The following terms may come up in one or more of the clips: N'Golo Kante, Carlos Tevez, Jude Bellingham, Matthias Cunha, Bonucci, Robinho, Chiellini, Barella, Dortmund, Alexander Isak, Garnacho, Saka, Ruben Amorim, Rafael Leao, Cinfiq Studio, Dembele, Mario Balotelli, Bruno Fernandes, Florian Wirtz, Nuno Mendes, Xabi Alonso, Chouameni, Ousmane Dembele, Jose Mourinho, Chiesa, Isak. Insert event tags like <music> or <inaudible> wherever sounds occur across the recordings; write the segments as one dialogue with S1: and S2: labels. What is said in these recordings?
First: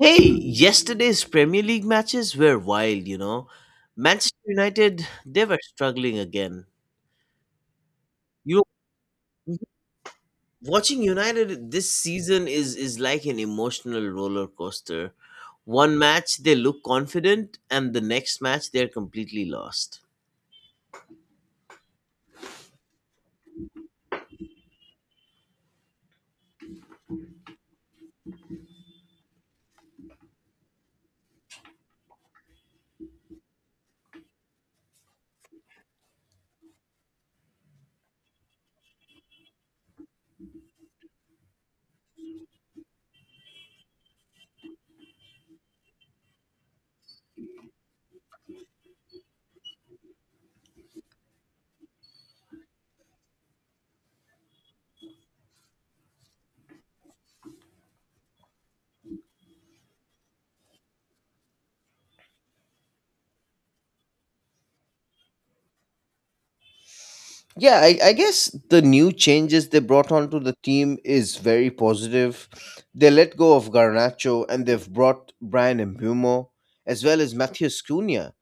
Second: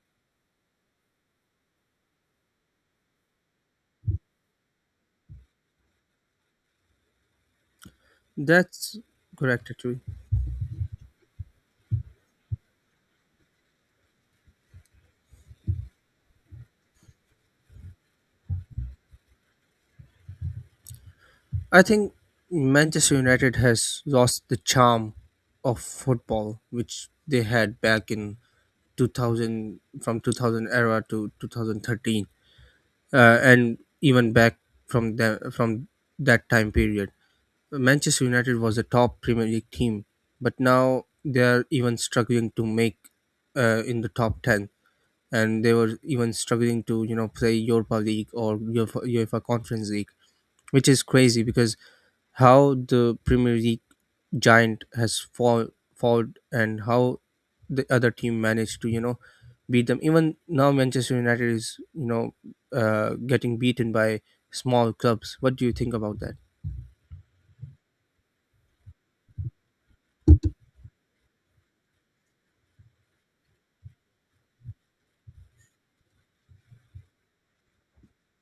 S1: Hey, yesterday's Premier League matches were wild. Manchester United, they were struggling again. You know,
S2: That's correct, actually.
S1: watching United this season is like an emotional roller coaster. One match they look confident and the next match they're completely lost.
S2: I think Manchester United has lost the charm of football, which they had back in 2000, from 2000 era to 2013, and even back from that time period. Manchester United was a top Premier League team, but now they are even struggling to make in the top 10, and they were even struggling to play europa league or UEFA conference league, which is crazy because how the Premier League giant has fallen, and how the other team managed to beat them. Even now, Manchester United is getting beaten by small clubs. What do you think about that?
S1: Yeah, I guess the new changes they brought onto the team is very positive. They let go of Garnacho and they've brought Brian Mbumo as well as Matthias Cunha,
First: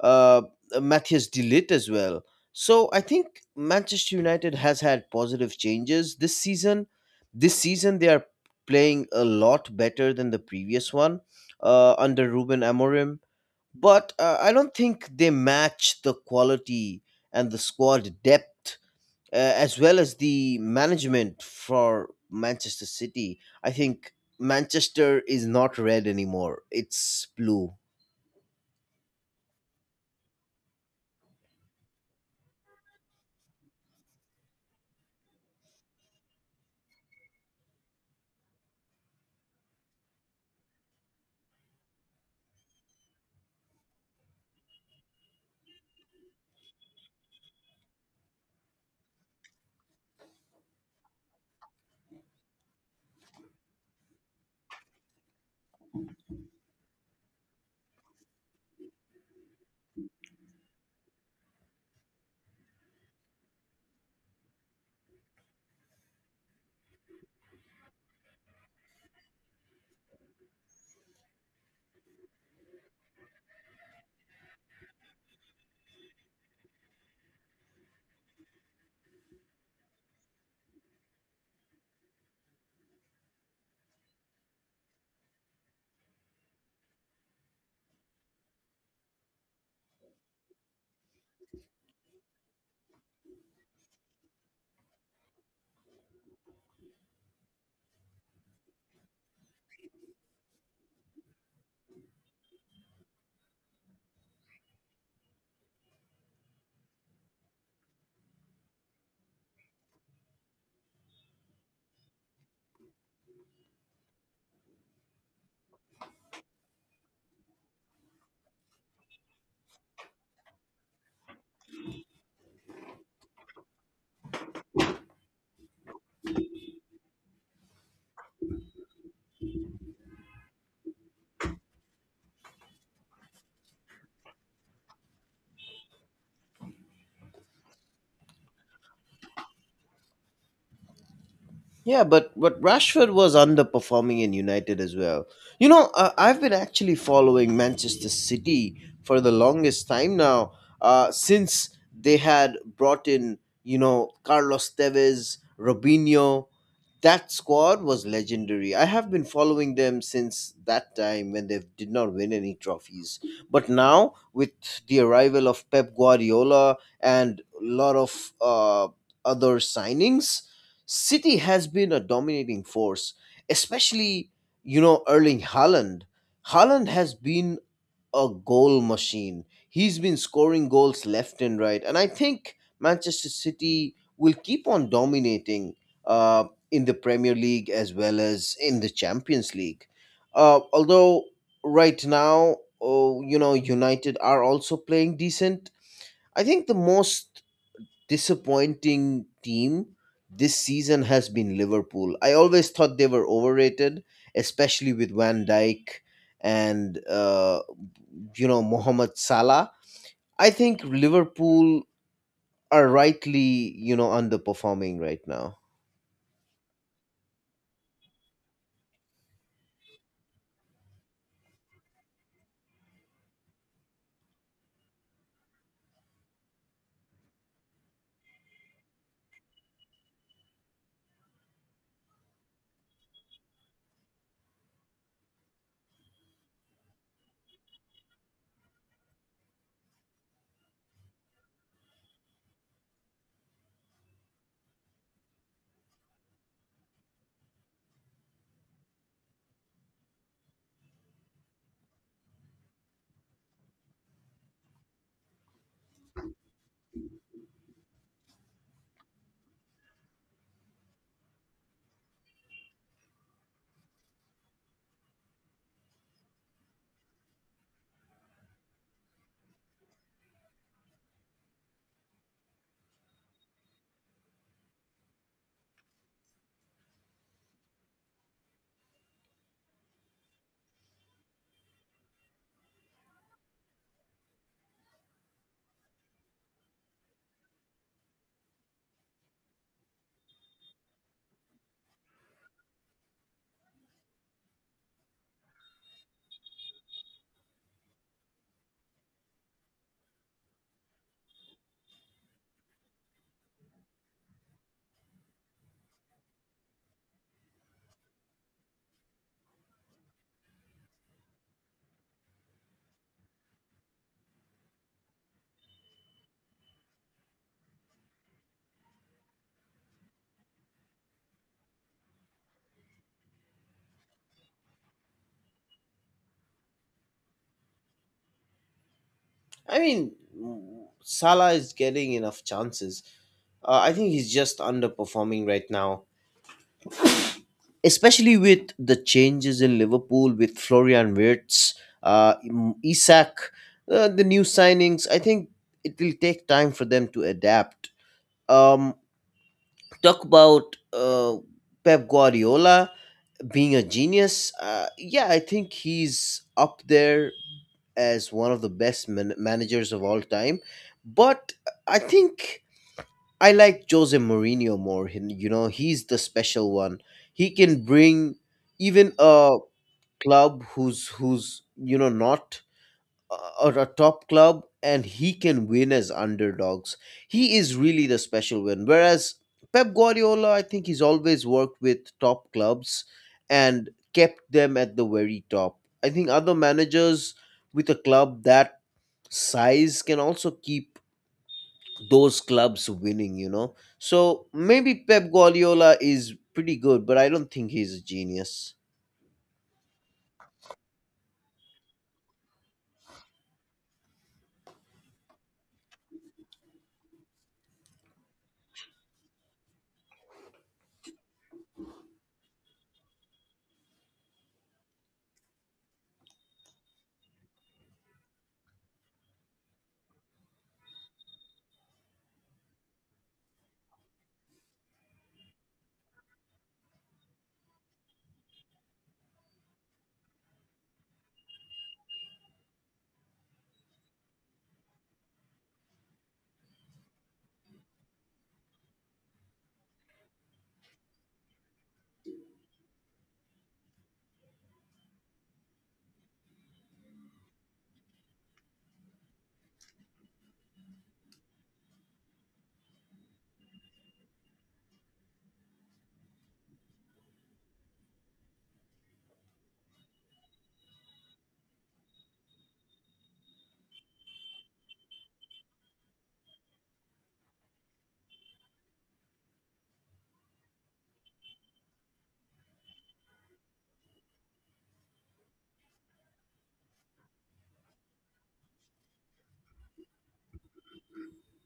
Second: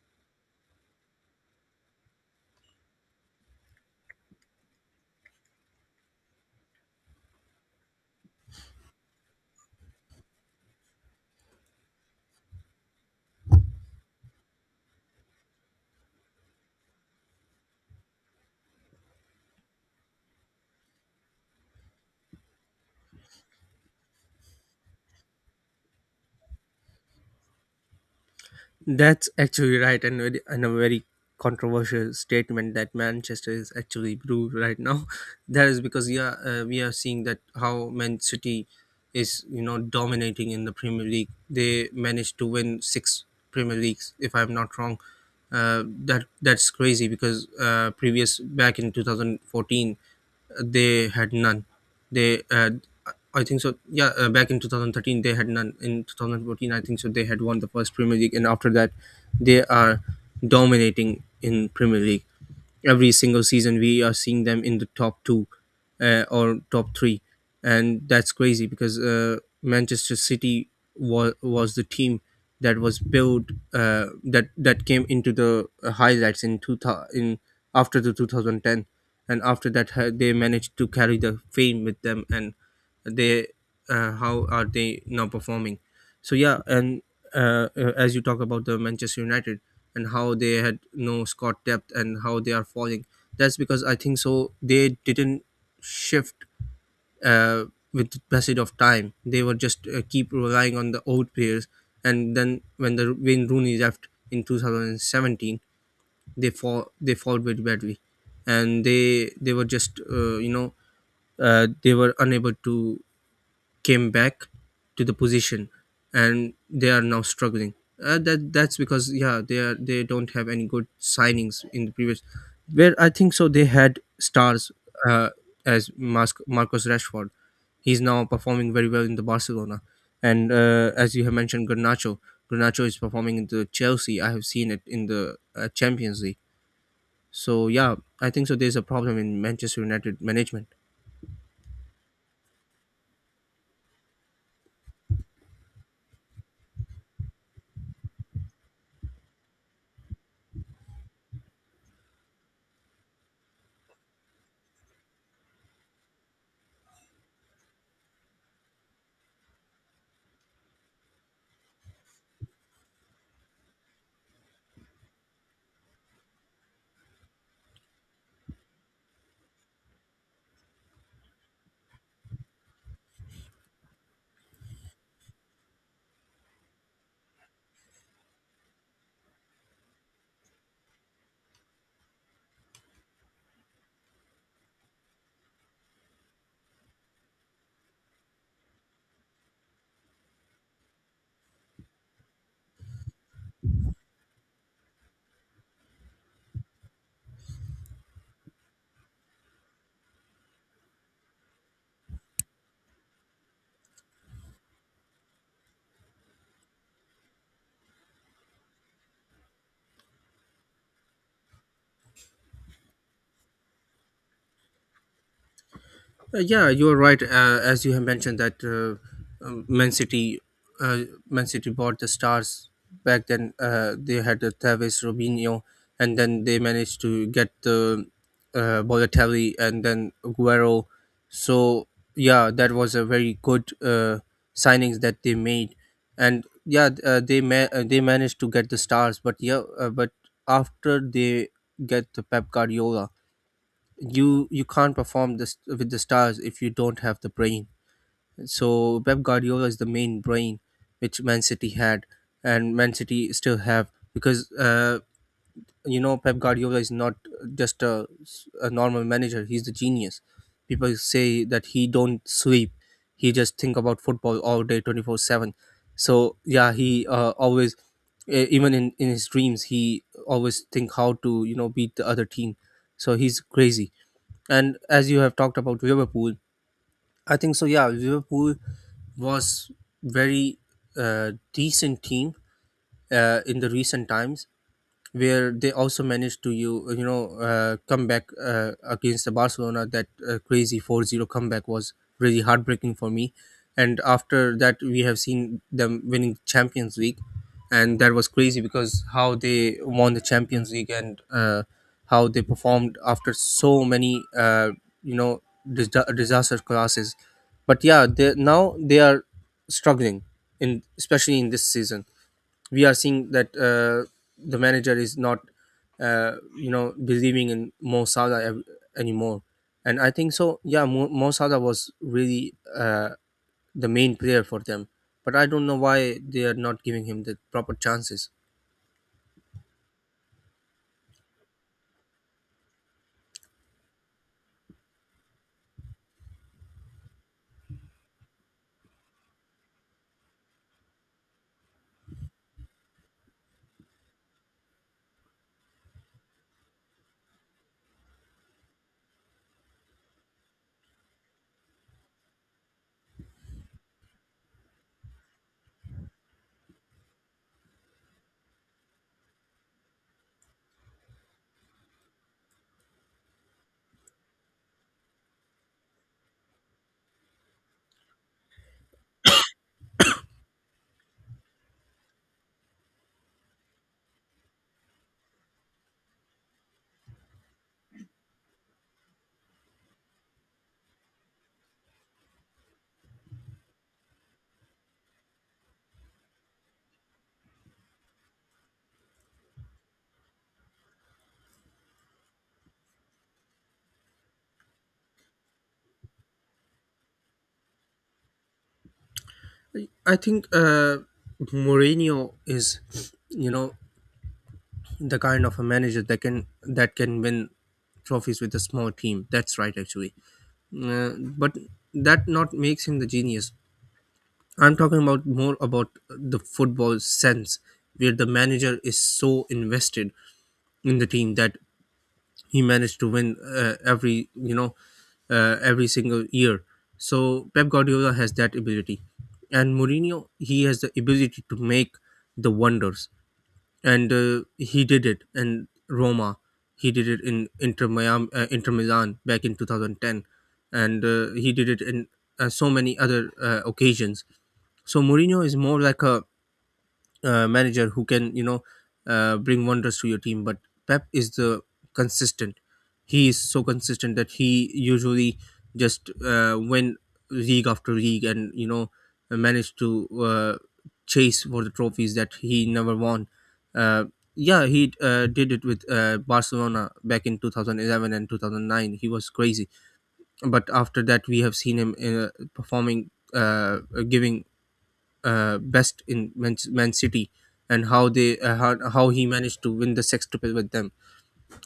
S1: uh, Matthias Delit as well. So I think Manchester United has had positive changes this season. This season they are playing a lot better than the previous one under Ruben Amorim, but I don't think they match the quality and the squad depth as well as the management for Manchester City. I think Manchester is not red anymore; it's blue.
S2: That's actually right, and a very controversial statement that Manchester is actually blue right now. <laughs> That is because yeah, we are seeing that how Man City is dominating in the Premier League. They managed to win six Premier Leagues, if I'm not wrong. That's crazy because previous back in 2014 they had none. They had, I think so. Yeah, back in 2013 they had none. In 2014, I think so, they had won the first Premier League, and after that, they are dominating in Premier League. Every single season, we are seeing them in the top two or top three, and that's crazy because Manchester City was the team that was built, that came into the highlights in 2000 in after the 2010, and after that they managed to carry the fame with them, and they how are they now performing. So yeah, and as you talk about the Manchester United and how they had no squad depth and how they are falling, that's because I think so they didn't shift uh, with the passage of time. They were just keep relying on the old players, and then when Rooney left in 2017, they fall very badly, and they were just they were unable to came back to the position, and they are now struggling. That's because yeah, they don't have any good signings in the previous, where I think so they had stars uh, as marcus rashford. He's now performing very well in the barcelona, and as you have mentioned garnacho is performing in the chelsea. I have seen it in the champions league. So yeah, I think so there's a problem in manchester united management.
S1: Yeah, but Rashford was underperforming in United as well. I've been actually following Manchester City for the longest time now, since they had brought in Carlos Tevez, Robinho. That squad was legendary. I have been following them since that time when they did not win any trophies. But now, with the arrival of Pep Guardiola and a lot of other signings, City has been a dominating force, especially, Erling Haaland. Haaland has been a goal machine. He's been scoring goals left and right. And I think Manchester City will keep on dominating uh, in the Premier League as well as in the Champions League. Although, right now, oh, United are also playing decent. I think the most disappointing team this season has been Liverpool. I always thought they were overrated, especially with Van Dijk and Mohamed Salah. I think Liverpool are rightly underperforming right now.
S2: Yeah, you're right. As you have mentioned that Man City, uh, Man City bought the stars back then. They had the Tevez, Robinho, and then they managed to get the Balotelli and then Aguero. So yeah, that was a very good signings that they made, and yeah, they managed to get the stars. But yeah, but after they get the Pep Guardiola, you can't perform this with the stars if you don't have the brain. So Pep Guardiola is the main brain which Man City had and Man City still have, because you know Pep Guardiola is not just a normal manager. He's the genius. People say that he don't sleep. He just think about football all day, 24/7. So yeah, he always even in his dreams he always think how to beat the other team. So he's crazy, and as you have talked about Liverpool, I think so. Yeah, Liverpool was very decent team in the recent times, where they also managed to come back against the Barcelona. That crazy 4-0 comeback was really heartbreaking for me. And after that, we have seen them winning Champions League, and that was crazy because how they won the Champions League, and how they performed after so many you know dis- disaster classes. But yeah, they now they are struggling, in especially in this season. We are seeing that the manager is not believing in Mo Salah anymore, and I think so yeah, Mo Salah was really the main player for them, but I don't know why they are not giving him the proper chances.
S1: I mean, Salah is getting enough chances. I think he's just underperforming right now, especially with the changes in Liverpool with Florian Wirtz, Isak, the new signings. I think it will take time for them to adapt. Um, talk about Pep Guardiola being a genius. Yeah, I think he's up there as one of the best managers of all time. But I think I like Jose Mourinho more. He's the special one. He can bring even a club who's not, or a top club, and he can win as underdogs. He is really the special win, whereas Pep Guardiola, I think, he's always worked with top clubs and kept them at the very top. I think other managers with a club that size can also keep those clubs winning. So maybe Pep Guardiola is pretty good, but I don't think he's a genius.
S2: I think Mourinho is you know the kind of a manager that can win trophies with a small team. That's right, actually, uh, but that not makes him the genius. I'm talking about more about the football sense, where the manager is so invested in the team that he managed to win every you know every single year. So Pep Guardiola has that ability, and Mourinho, he has the ability to make the wonders, and he did it in Roma. He did it in Inter Miami, Inter Milan back in 2010, and he did it in so many other occasions. So Mourinho is more like a manager who can bring wonders to your team, but pep is the consistent. He is so consistent that he usually just win league after league, and managed to chase for the trophies that he never won. uh, yeah, he did it with barcelona back in 2011, and 2009 he was crazy. But after that we have seen him performing giving best in Man City, and how he managed to win the sextuple with them.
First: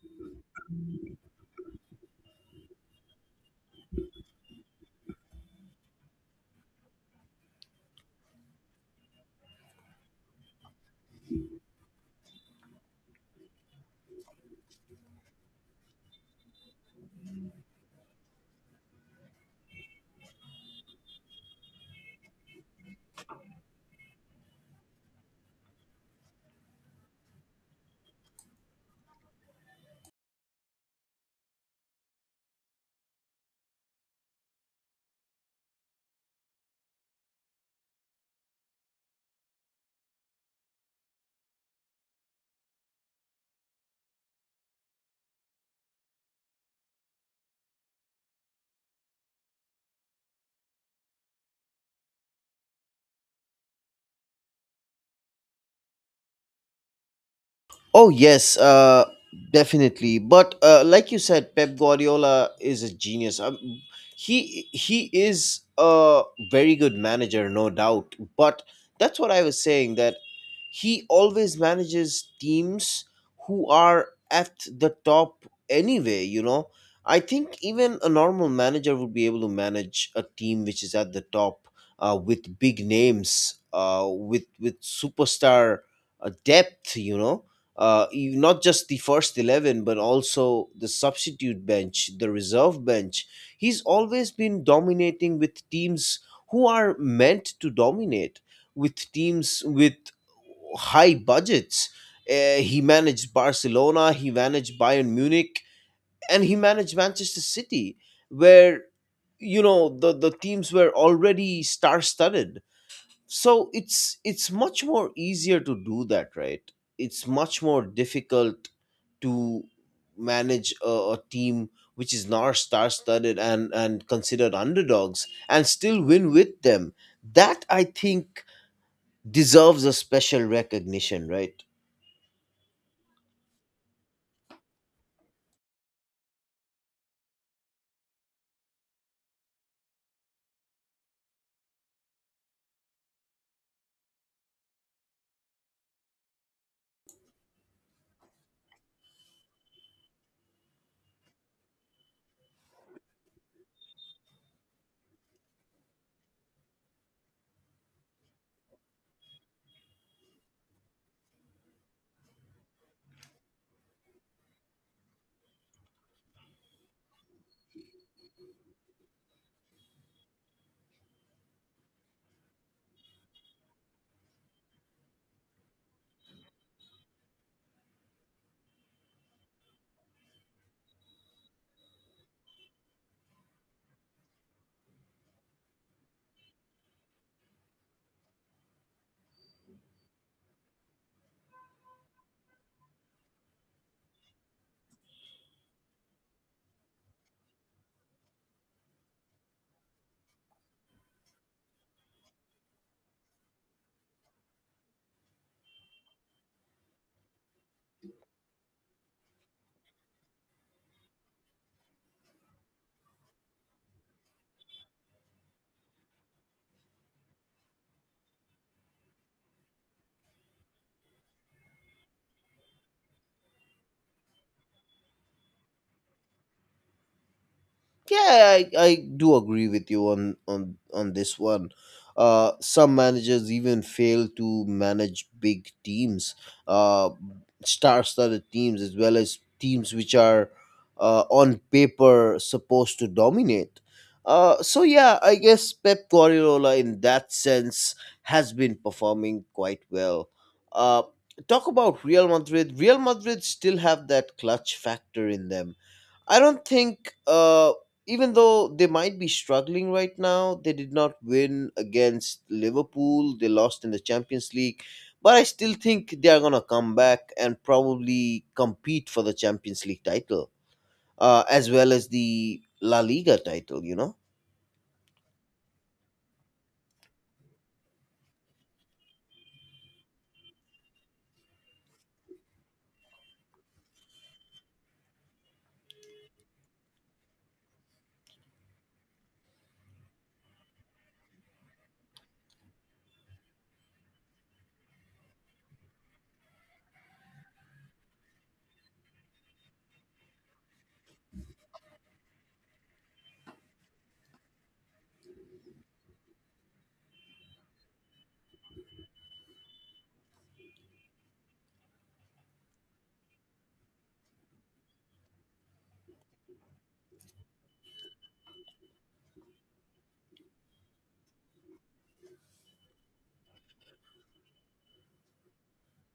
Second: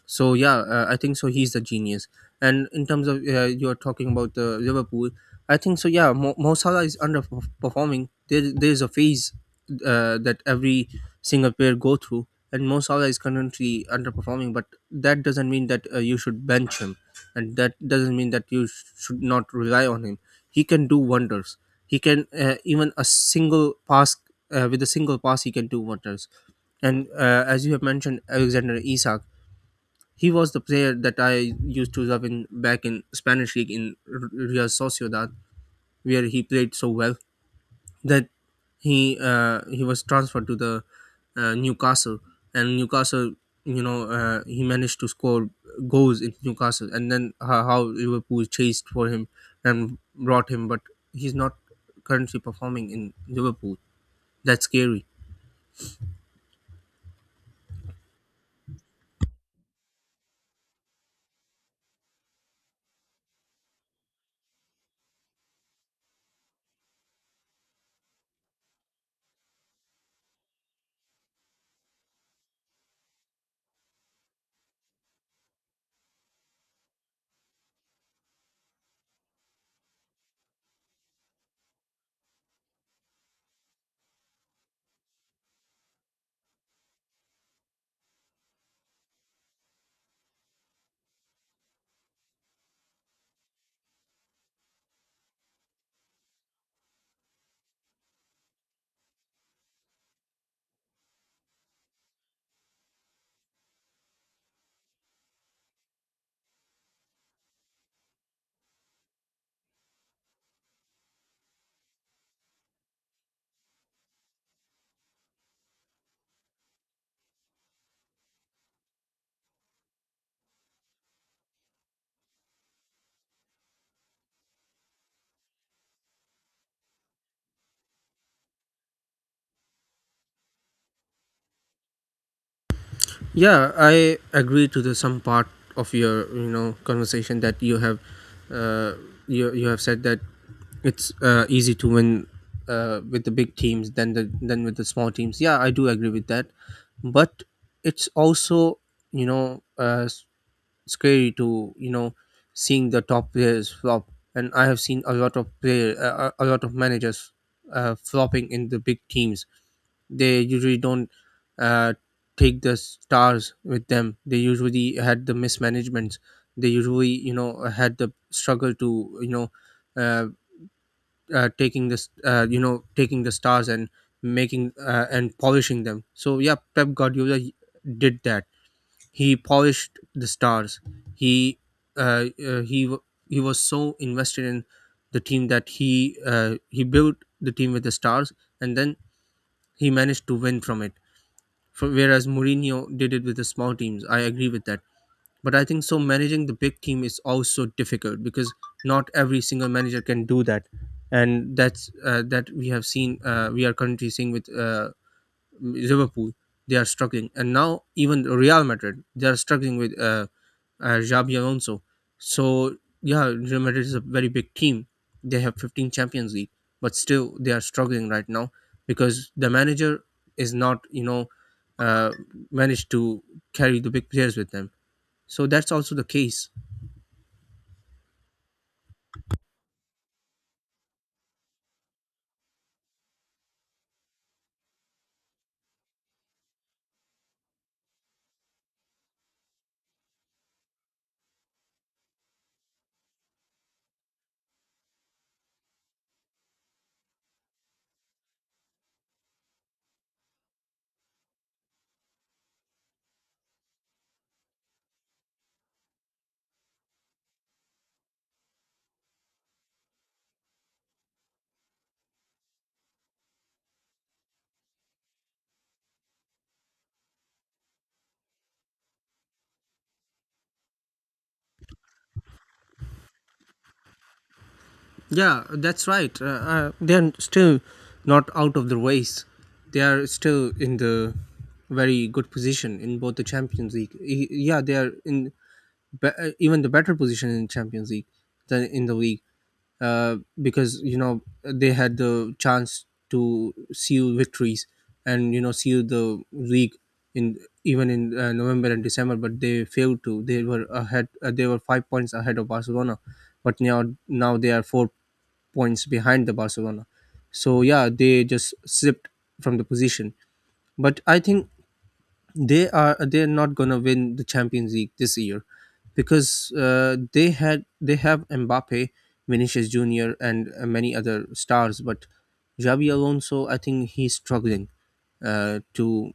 S2: So yeah, I think so, he's the genius. And in terms of you're talking about the Liverpool, I think so. Yeah, Mo Salah is underperforming. There's a phase that every single player go through, and Mo Salah is currently underperforming. But that doesn't mean that you should bench him, and that doesn't mean that you should not rely on him. He can do wonders. He can even a single pass with a single pass he can do wonders. And as you have mentioned, Alexander Isak, he was the player that I used to love in back in Spanish league in Real Sociedad, where he played so well that he was transferred to the Newcastle, and Newcastle, you know, he managed to score goals in Newcastle, and then how Liverpool chased for him and brought him, but he's not currently performing in Liverpool. That's scary.
S1: Oh yes, definitely. But like you said, Pep Guardiola is a genius. He is a very good manager, no doubt. But that's what I was saying, that he always manages teams who are at the top anyway. I think even a normal manager would be able to manage a team which is at the top with big names, with superstar depth. Not just the first 11, but also the substitute bench, the reserve bench. He's always been dominating with teams who are meant to dominate, with teams with high budgets. He managed Barcelona, he managed Bayern Munich, and he managed Manchester City, where the teams were already star studded, so it's much more easier to do that, right? It's much more difficult to manage a team which is not star studded and considered underdogs, and still win with them. That, I think, deserves a special recognition, right?
S2: Yeah, I agree to the some part of your conversation that you have. uh, you have said that it's easy to win with the big teams than with the small teams. Yeah, I do agree with that, but it's also you know uh, s- scary to seeing the top players flop, and I have seen a lot of player a lot of managers flopping in the big teams. They usually don't uh, take the stars with them. They usually had the mismanagements. They usually had the struggle to you know uh, taking this you know taking the stars and making and polishing them. So yeah, pep guardiola did that. He polished the stars. he uh, uh, he w- he was so invested in the team that he built the team with the stars, and then he managed to win from it. Whereas Mourinho did it with the small teams, I agree with that, but I think so managing the big team is also difficult, because not every single manager can do that, and that's that we have seen we are currently seeing with Liverpool, they are struggling, and now even Real Madrid, they are struggling with Xabi Alonso. So yeah, Real Madrid is a very big team. They have 15 Champions League, but still they are struggling right now because the manager is not uh, managed to carry the big players with them. So that's also the case.
S1: Yeah, I do agree with you on this one. Some managers even fail to manage big teams, uh, star-studded teams, as well as teams which are on paper supposed to dominate. So yeah, I guess Pep Guardiola in that sense has been performing quite well. Uh, talk about Real Madrid. Real Madrid still have that clutch factor in them. I don't think, even though they might be struggling right now, they did not win against Liverpool. They lost in the Champions League. But I still think they are going to come back and probably compete for the Champions League title, as well as the La Liga title, you know?
S2: Yeah, that's right. They're still not out of the race. They are still in the very good position in both the Champions League. Yeah, they are in even the better position in Champions League than in the league, because you know they had the chance to seal victories and you know seal the league in even in November and December, but they failed to. They were ahead. They were 5 points ahead of Barcelona, but now they are 4 points behind the Barcelona. So yeah, they just slipped from the position. But I think they are they're not gonna win the Champions League this year, because they have Mbappe, Vinicius Junior, and many other stars. But Xabi Alonso, I think he's struggling to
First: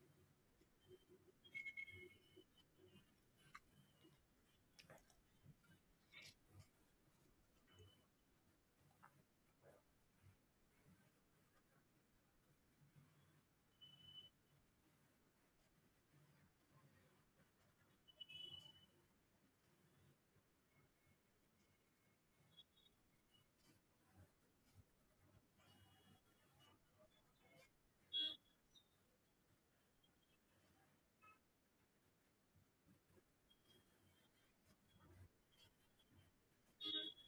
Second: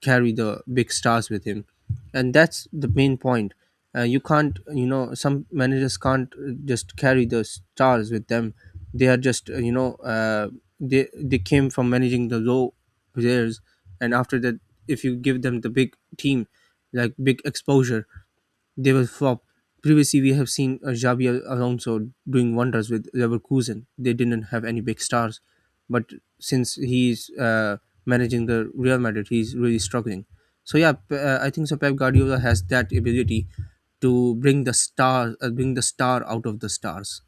S2: carry the big stars with him, and that's the main point. You can't, you know, some managers can't just carry the stars with them. They are just they came from managing the low players, and after that, if you give them the big team, like big exposure, they were flop. Previously, we have seen Alonso doing wonders with Leverkusen. They didn't have any big stars, but since he's managing the Real Madrid, he's really struggling. So yeah, I think so. Pep Guardiola has that ability to bring the star out of the stars.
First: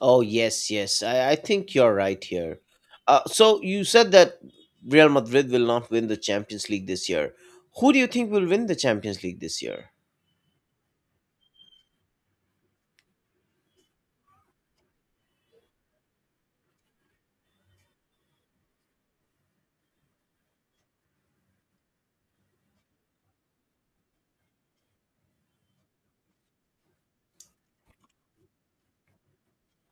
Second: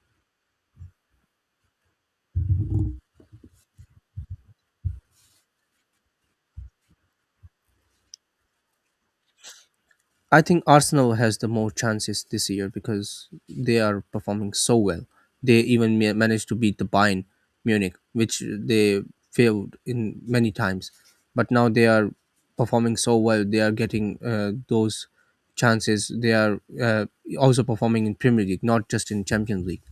S1: Oh, yes, yes. I think you're right here. So you said that Real Madrid will not win the Champions League this year. Who do you think will win the Champions League this year?
S2: I think Arsenal has the more chances this year because they are performing so well. They even managed to beat the Bayern Munich, which they failed in many times. But now they are performing so well. They are getting those chances. They are also performing in Premier League, not just in Champions League.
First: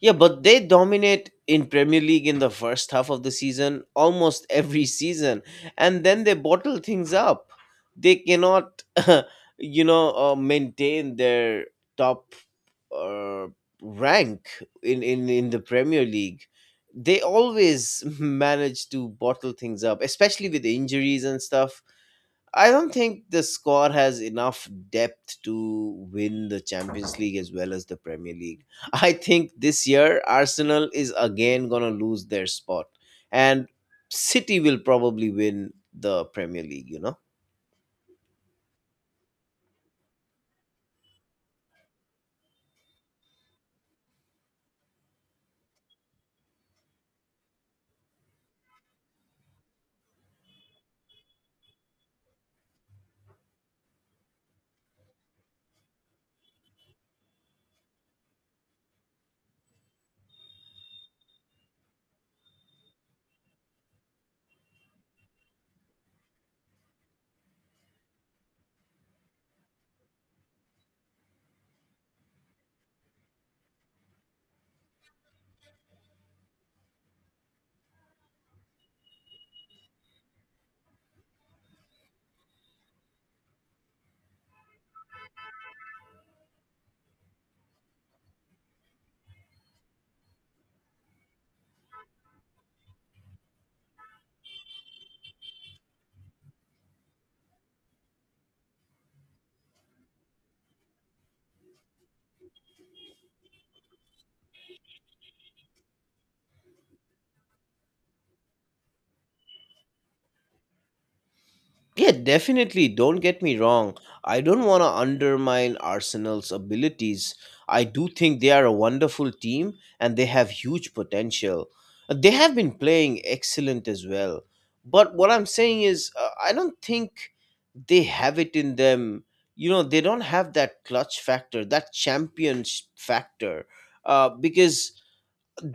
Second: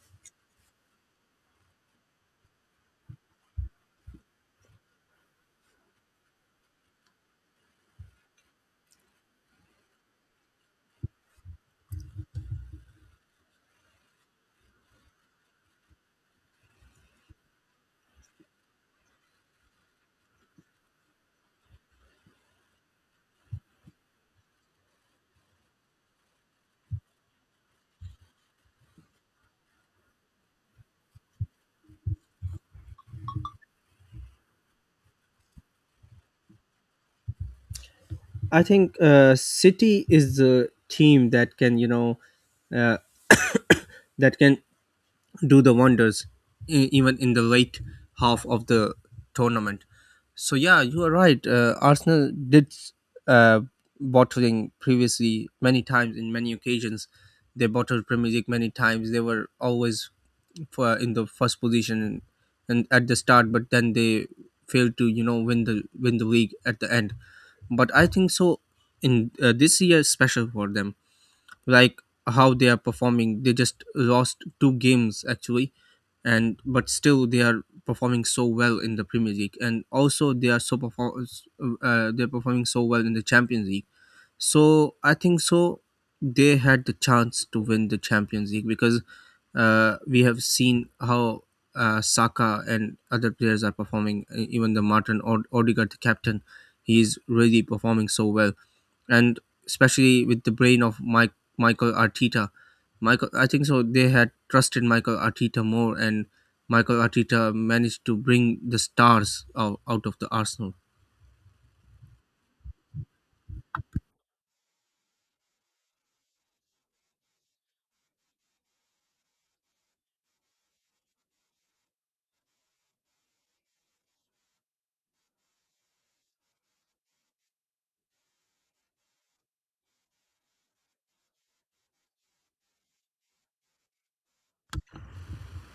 S1: Yeah, but they dominate in Premier League in the first half of the season, almost <laughs> every season, and then they bottle things up. They cannot, <laughs> maintain their top uh, rank in the Premier League. They always <laughs> manage to bottle things up, especially with injuries and stuff. I don't think the squad has enough depth to win the Champions League as well as the Premier League. <laughs> I think this year Arsenal is again going to lose their spot, and City will probably win the Premier League.
S2: I think City is the team that can, you know, uh, that can do the wonders even in the late half of the tournament. So yeah, you are right. Arsenal did uh, bottling previously many times in many occasions. They bottled Premier League many times. They were always for in the first position and at the start, but then they failed to, you know, win the league at the end. But I think so, in this year is special for them, like how they are performing. They just lost two games actually, and but still they are performing so well in the Premier League, and also they are so perform they're performing so well in the Champions League. So I think so they had the chance to win the Champions League because we have seen how Saka and other players are performing. Even the Martin Odegaard, the captain, he is really performing so well, and especially with the brain of Mike Michael Arteta. Michael, I think so. They had trusted Michael Arteta more, and Michael Arteta managed to bring the stars out, out of the Arsenal.
S1: Yeah, definitely. Don't get me wrong. I don't want to undermine Arsenal's abilities. I do think they are a wonderful team, and they have huge potential. They have been playing excellent as well. But what I'm saying is, I don't think they have it in them. They don't have that clutch factor, that champions factor. Because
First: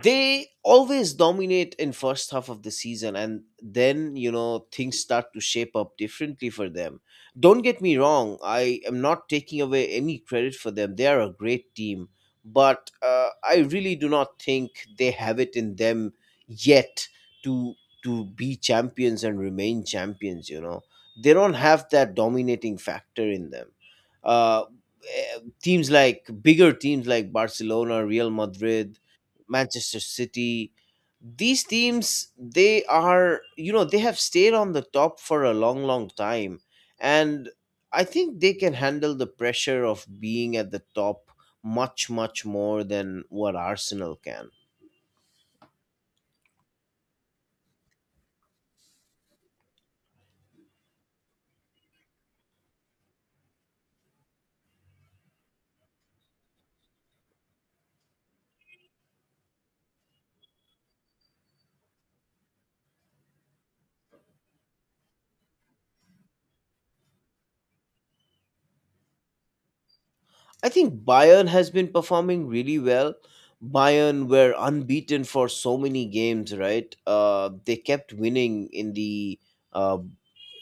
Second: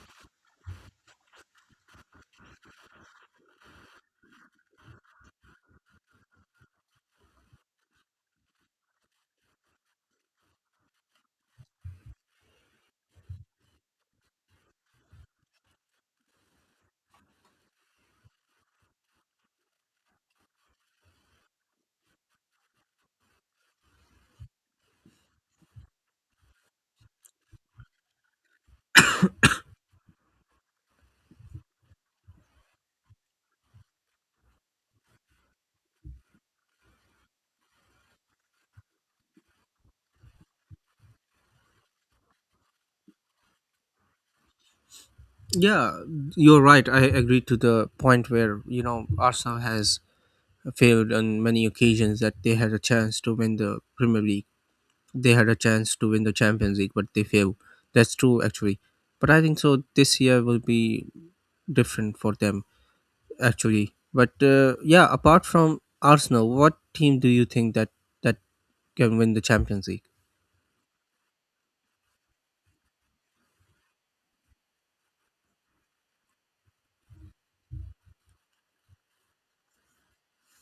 S1: they always dominate in first half of the season, and then things start to shape up differently for them. Don't get me wrong, I am not taking away any credit for them. They are a great team. But I really do not think they have it in them yet, to be champions and remain champions. They don't have that dominating factor in them. Uh, eh, teams like Bigger teams like Barcelona, Real Madrid, Manchester City. These teams, they are, they have stayed on the top for a long, long time. And I think they can handle the pressure of being at the top much, much more than what Arsenal can.
S2: Yeah, you're right. I agree to the point where, you know, Arsenal has failed on many occasions that they had a chance to win the Premier League. They had a chance to win the Champions League, but they failed. That's true, actually. But I think so. This year will be different for them. Actually. But yeah, apart from Arsenal, what team do you think that can win the Champions League?
S1: I think Bayern has been performing really well. Bayern were unbeaten for so many games, right? They kept winning uh,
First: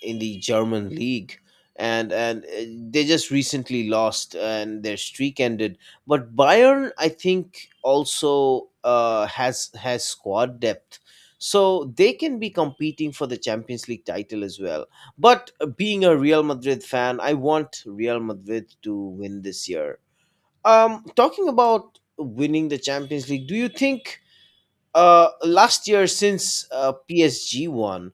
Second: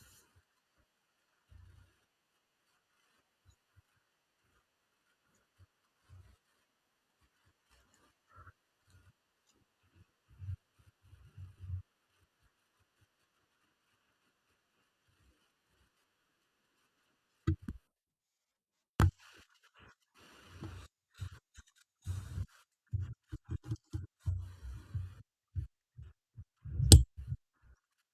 S1: in the German league, and they just recently lost, and their streak ended. But Bayern, I think, also has squad depth, so they can be competing for the Champions League title as well. But being a Real Madrid fan, I want Real Madrid to win this year. Talking about winning the Champions League, do you think last year since PSG won,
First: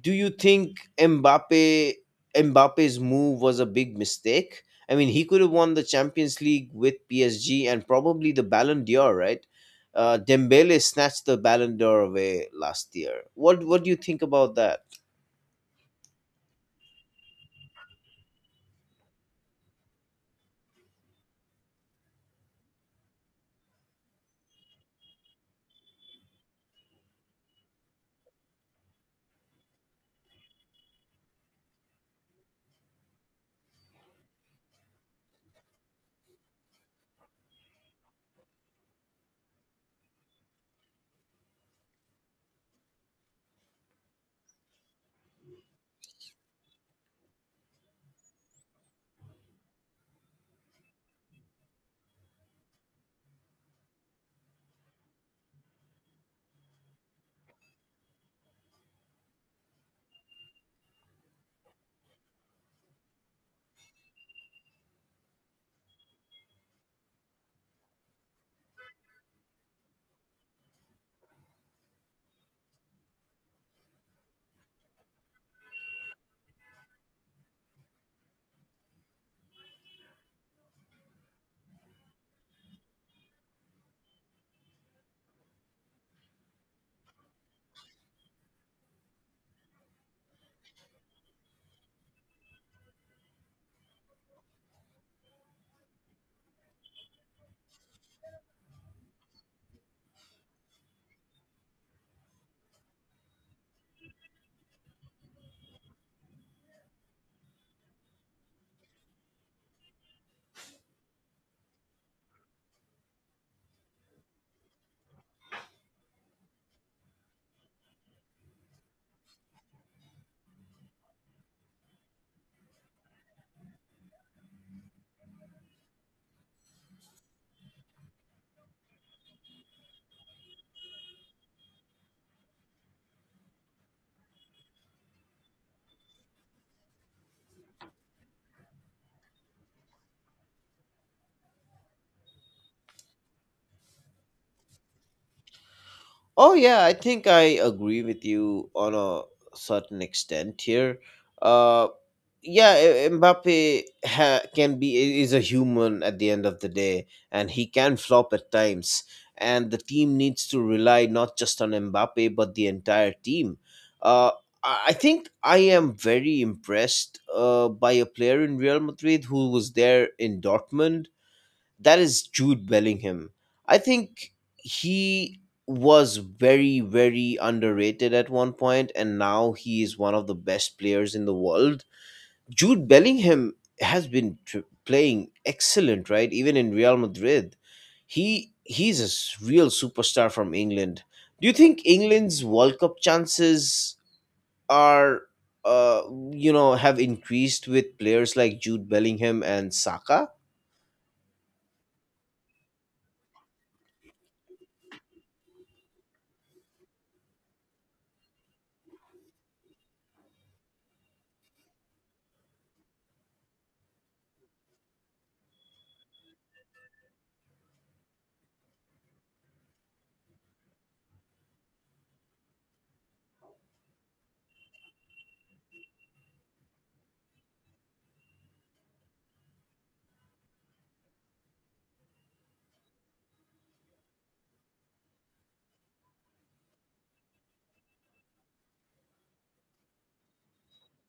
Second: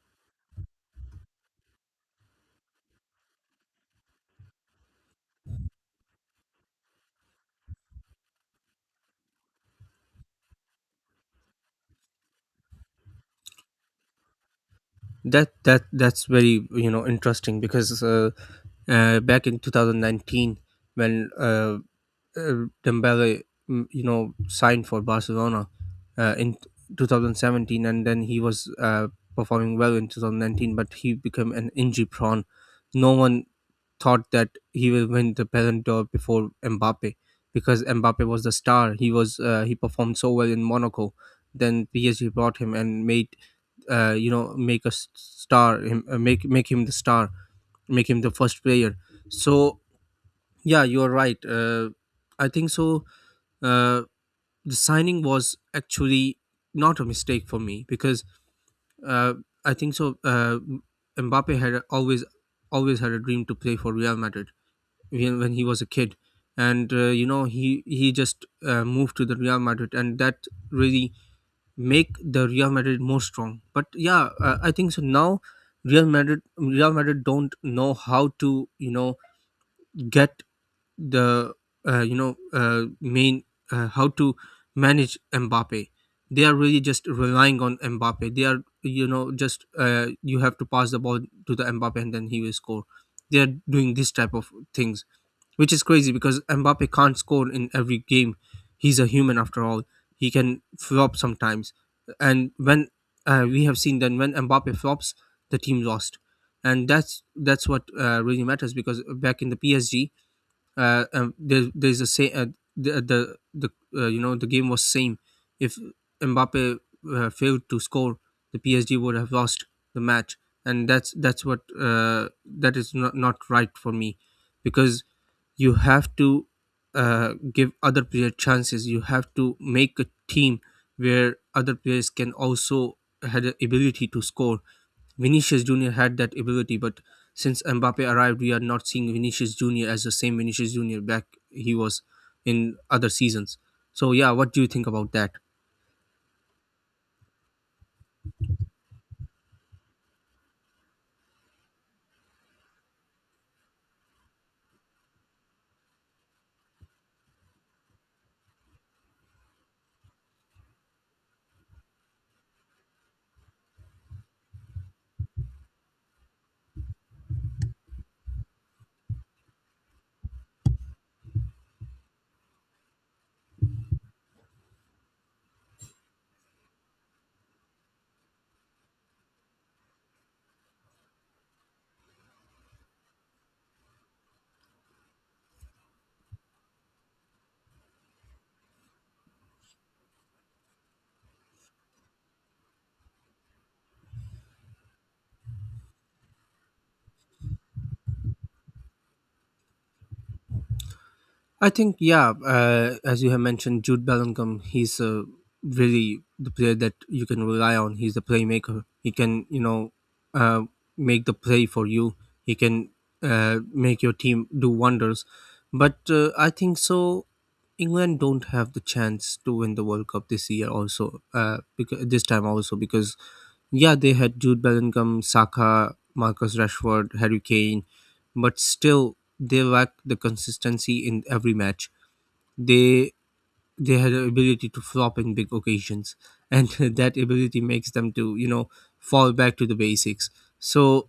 S1: do you think Mbappe's move was a big mistake? I mean, he could have won the Champions League with PSG and probably the Ballon d'Or, right? Dembele snatched the Ballon d'Or away last year. What do you think about that?
S2: That's very, you know, interesting because back in 2019 when Dembele, you know, signed for Barcelona in 2017, and then he was performing well in 2019, but he became an injury prone. No one thought that he will win the Ballon d'Or before Mbappe because Mbappe was the star. He was he performed so well in Monaco. Then PSG brought him and made make him the star, make him the first player. So yeah, you are right. I think so, uh, the signing was actually not a mistake for me because uh, I think so. Mbappe had always had a dream to play for Real Madrid when he was a kid, and you know, he just moved to the Real Madrid, and that really make the Real Madrid more strong. But yeah, I think so now. Real Madrid don't know how to, you know, get the main how to manage Mbappe. They are really just relying on Mbappe. They are, you know, just you have to pass the ball to the Mbappe, and then he will score. They are doing this type of things, which is crazy because Mbappe can't score in every game. He's a human after all. He can flop sometimes, and when we have seen that when Mbappe flops, the team lost, and that's what really matters because back in the PSG, there's a say the you know, the game was same. If Mbappe failed to score, the PSG would have lost the match, and that's what that is not right for me, because you have to give other players chances. You have to make a team where other players can also had the ability to score. Vinicius Jr. had that ability, but since Mbappe arrived, we are not seeing Vinicius Jr. as the same Vinicius Jr. back he was in other seasons. So, yeah, what do you think about that?
S1: Oh yeah, I think I agree with you on a certain extent here. Uh, yeah, Mbappe is a human at the end of the day, and he can flop at times. And the team needs to rely not just on Mbappe but the entire team. Uh, I think I am very impressed by a player in Real Madrid who was there in Dortmund, that is Jude Bellingham. I think he was very, very underrated at one point, and now he is one of the best players in the world. Jude Bellingham has been playing excellent, right? Even in Real Madrid, he's a real superstar from England. Do you think England's World Cup chances are, uh, have increased with players like Jude Bellingham and Saka?
S2: I think, yeah, as you have mentioned, Jude Bellingham, he's really the player that you can rely on. He's the playmaker. He can, you know, uh, make the play for you. He can make your team do wonders. But I think so. England don't have the chance to win the World Cup this year, also because this time also because yeah, they had Jude Bellingham, Saka, Marcus Rashford, Harry Kane, but still they lacked the consistency in every match. They they had the ability to flop in big occasions, and <laughs> that ability makes them to, you know, fall back to the basics. So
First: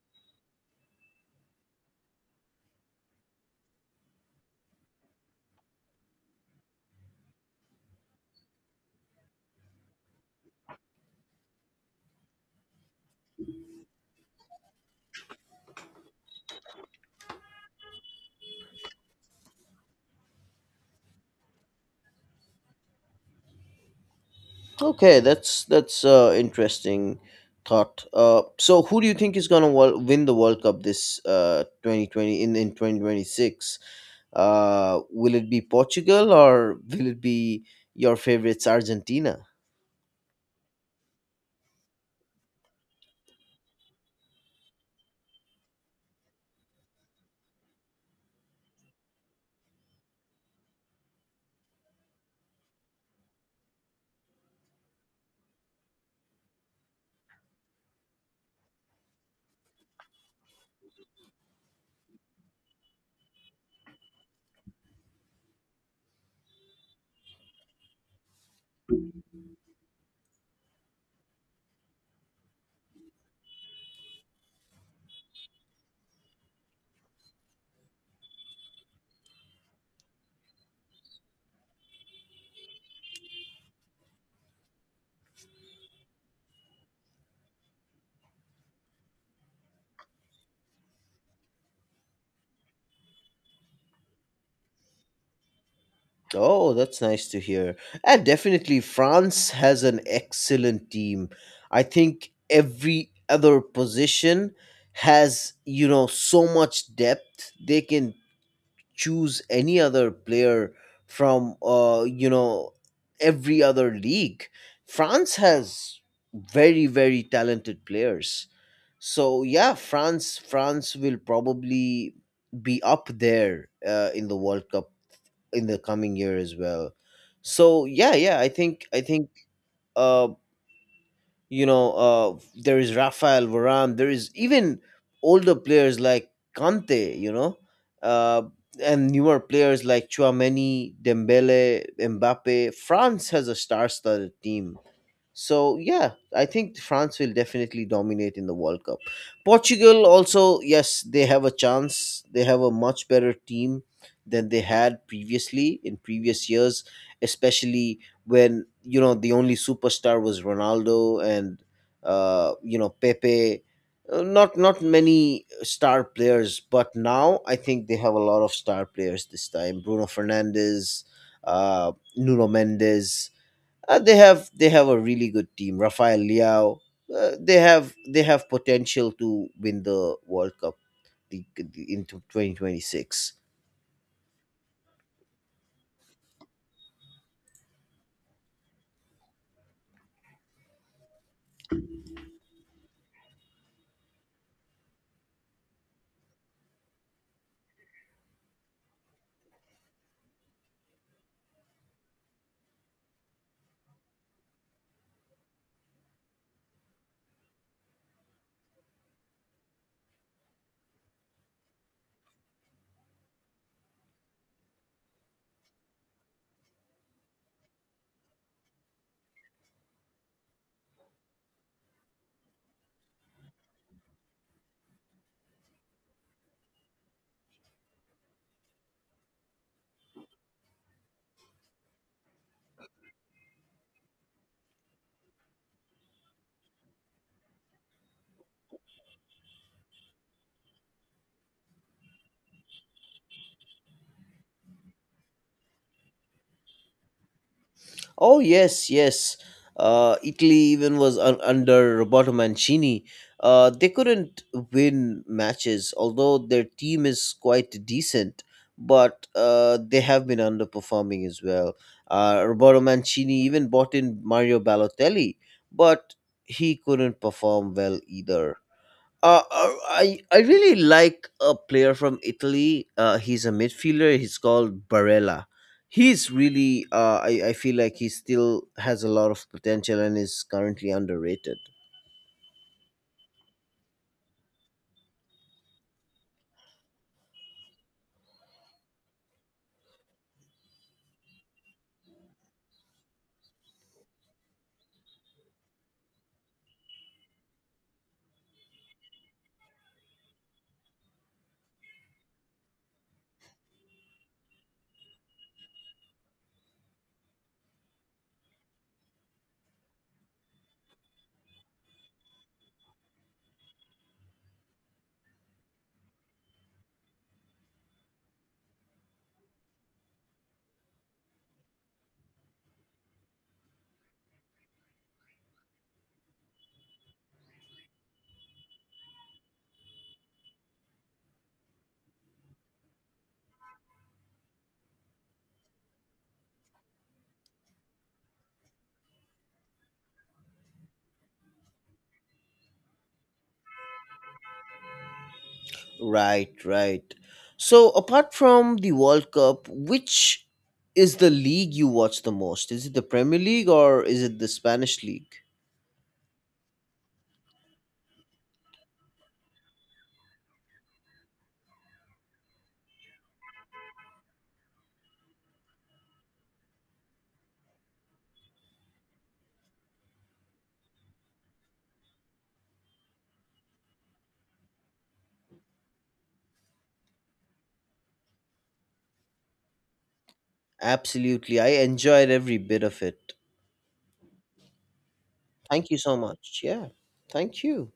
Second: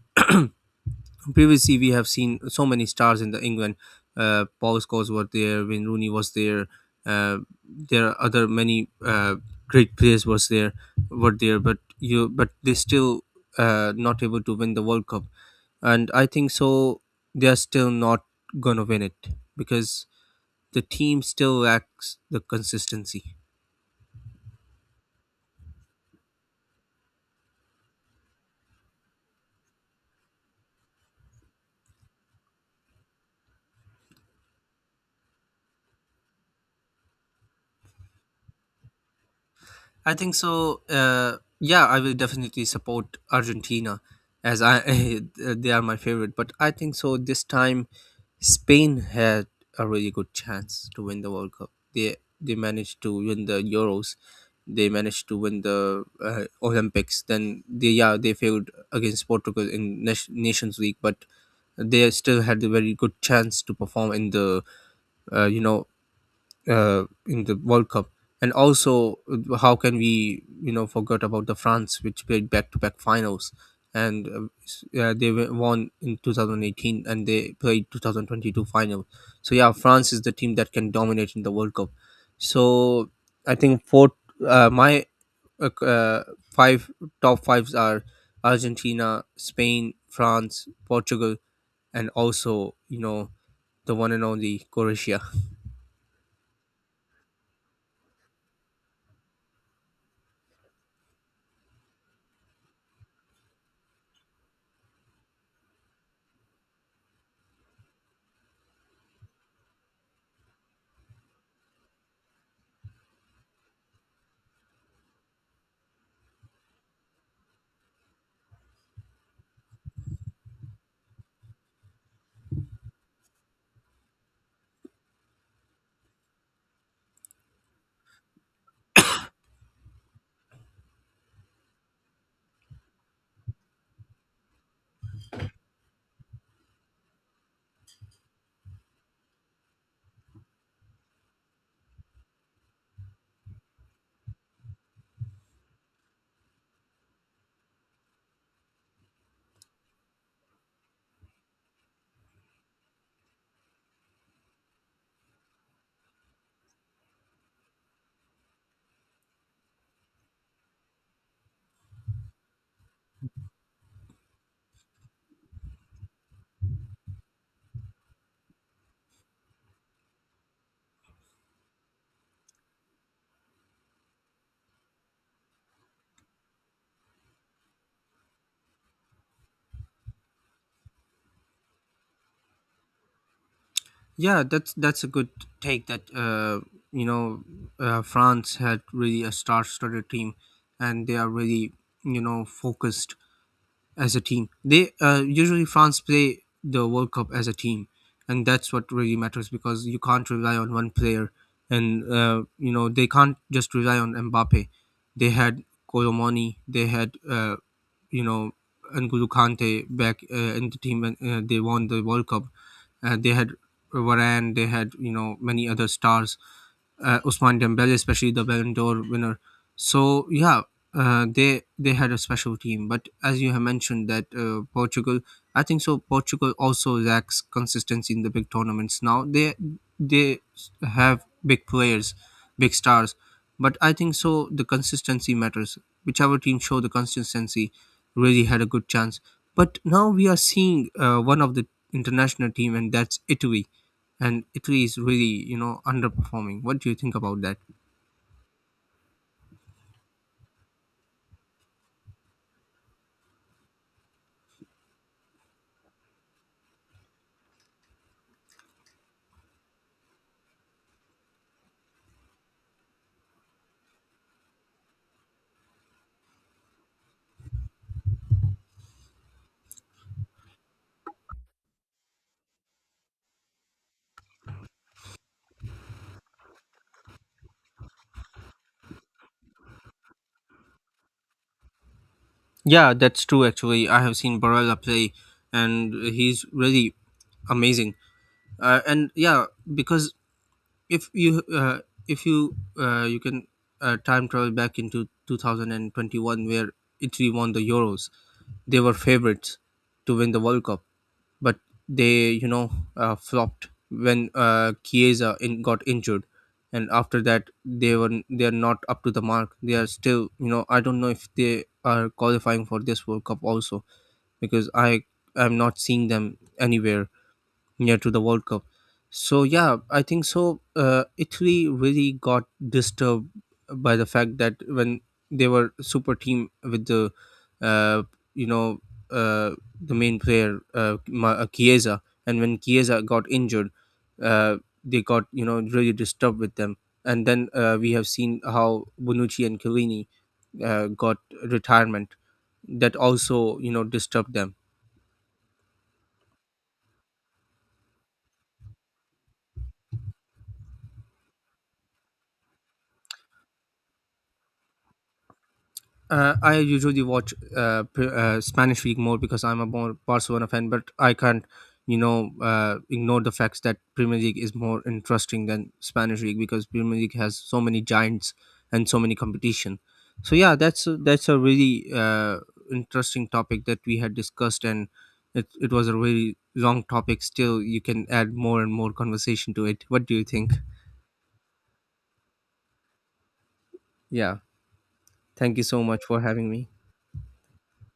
S2: previously we have seen so many stars in the England. Paul Scholes were there, Wayne Rooney was there. Uh, there are other many great players was there, were there, but you but they still not able to win the World Cup, and I think so they are still not gonna win it because the team still lacks the consistency.
S1: Okay, that's interesting thought. So who do you think is gonna win the World Cup this 2020, in 2026? Will it be Portugal, or will it be your favorites Argentina?
S2: I think so. Yeah, I will definitely support Argentina as I <laughs> they are my favorite. But I think so. This time, Spain had a really good chance to win the World Cup. They managed to win the Euros. They managed to win the Olympics. Then they yeah they failed against Portugal in Nations League, but they still had a very good chance to perform in the uh, you know in the World Cup, and also how can we, you know, forget about the France, which played back to back finals, and they won in 2018 and they played 2022 final. So yeah, France is the team that can dominate in the World Cup. So I think four uh, my uh, c- uh, five top fives are Argentina, Spain, France, Portugal, and also, you know, the one and only Croatia.
S1: Oh, that's nice to hear. And definitely France has an excellent team. I think every other position has, so much depth. They can choose any other player from every other league. France has very, very talented players. So yeah, France will probably be up there in the World Cup in the coming year as well. So yeah, yeah, I think uh there is Rafael Varane, there is even older players like Kante, uh, and newer players like Chouameni, Dembele, Mbappe. France has a star-studded team. So yeah, I think France will definitely dominate in the World Cup. Portugal also, yes, they have a chance. They have a much better team than they had previously in previous years, especially when the only superstar was Ronaldo and Pepe. Not many star players, but now I think they have a lot of star players this time. Bruno Fernandes, Nuno Mendes, they have a really good team. Rafael Leao. They have potential to win the World Cup into 2026.
S2: Yeah, that's a good take. That you know, France had really a star-studded team, and they are really, you know, focused as a team. They usually France play the World Cup as a team, and that's what really matters because you can't rely on one player, and you know, they can't just rely on Mbappe. They had Colomoni, they had you know, N'Golo Kante back in the team when they won the World Cup. They had Varane, they had, you know, many other stars, Ousmane Dembele, especially the Ballon d'Or winner. So yeah, they had a special team. But as you have mentioned that Portugal, I think so. Portugal also lacks consistency in the big tournaments. Now they they have big players, big stars, but I think so. The consistency matters. Whichever team show the consistency, really had a good chance. But now we are seeing one of the international team, and that's Italy, and Italy is really, you know, underperforming. What do you think about that?
S1: Oh yes, yes. Italy even was under Roberto Mancini. They couldn't win matches, although their team is quite decent. But they have been underperforming as well. Roberto Mancini even bought in Mario Balotelli, but he couldn't perform well either. I really like a player from Italy. He's a midfielder. He's called Barella. He's really. I feel like he still has a lot of potential and is currently underrated.
S2: Yeah, that's true. Actually, I have seen Barella play, and he's really amazing. And yeah, because if you uh, if you you can time travel back into 2021, where Italy won the Euros, they were favorites to win the World Cup, but they, you know, flopped when Chiesa in, got injured, and after that they were they are not up to the mark. They are still, you know, I don't know if they are qualifying for this World Cup also because I'm not seeing them anywhere yeah to the World Cup. So yeah, I think so, Italy really got disturbed by the fact that when they were super team with the uh, you know uh, the main player Chiesa, and when Chiesa got injured, uh, they got, you know, really disturbed with them, and then we have seen how Bonucci and Chiellini got retirement. That also, you know, disturbed them.
S1: Right, right. So apart from the World Cup, which is the league you watch the most? Is it the Premier League or is it the Spanish league?
S2: I usually watch Spanish league more because I'm a more Barcelona fan, but I can't, you know, ignore the facts that Premier League is more interesting than Spanish league because Premier League has so many giants and so many competition. So yeah, that's a really interesting topic that we had discussed, and it was a really long topic. Still, you can add more and more conversation to it. What do you think?
S1: Absolutely, I enjoyed every bit of it.
S2: Yeah, thank you so
S1: Thank you
S2: much
S1: so
S2: for having
S1: much.
S2: me.
S1: Yeah, thank you.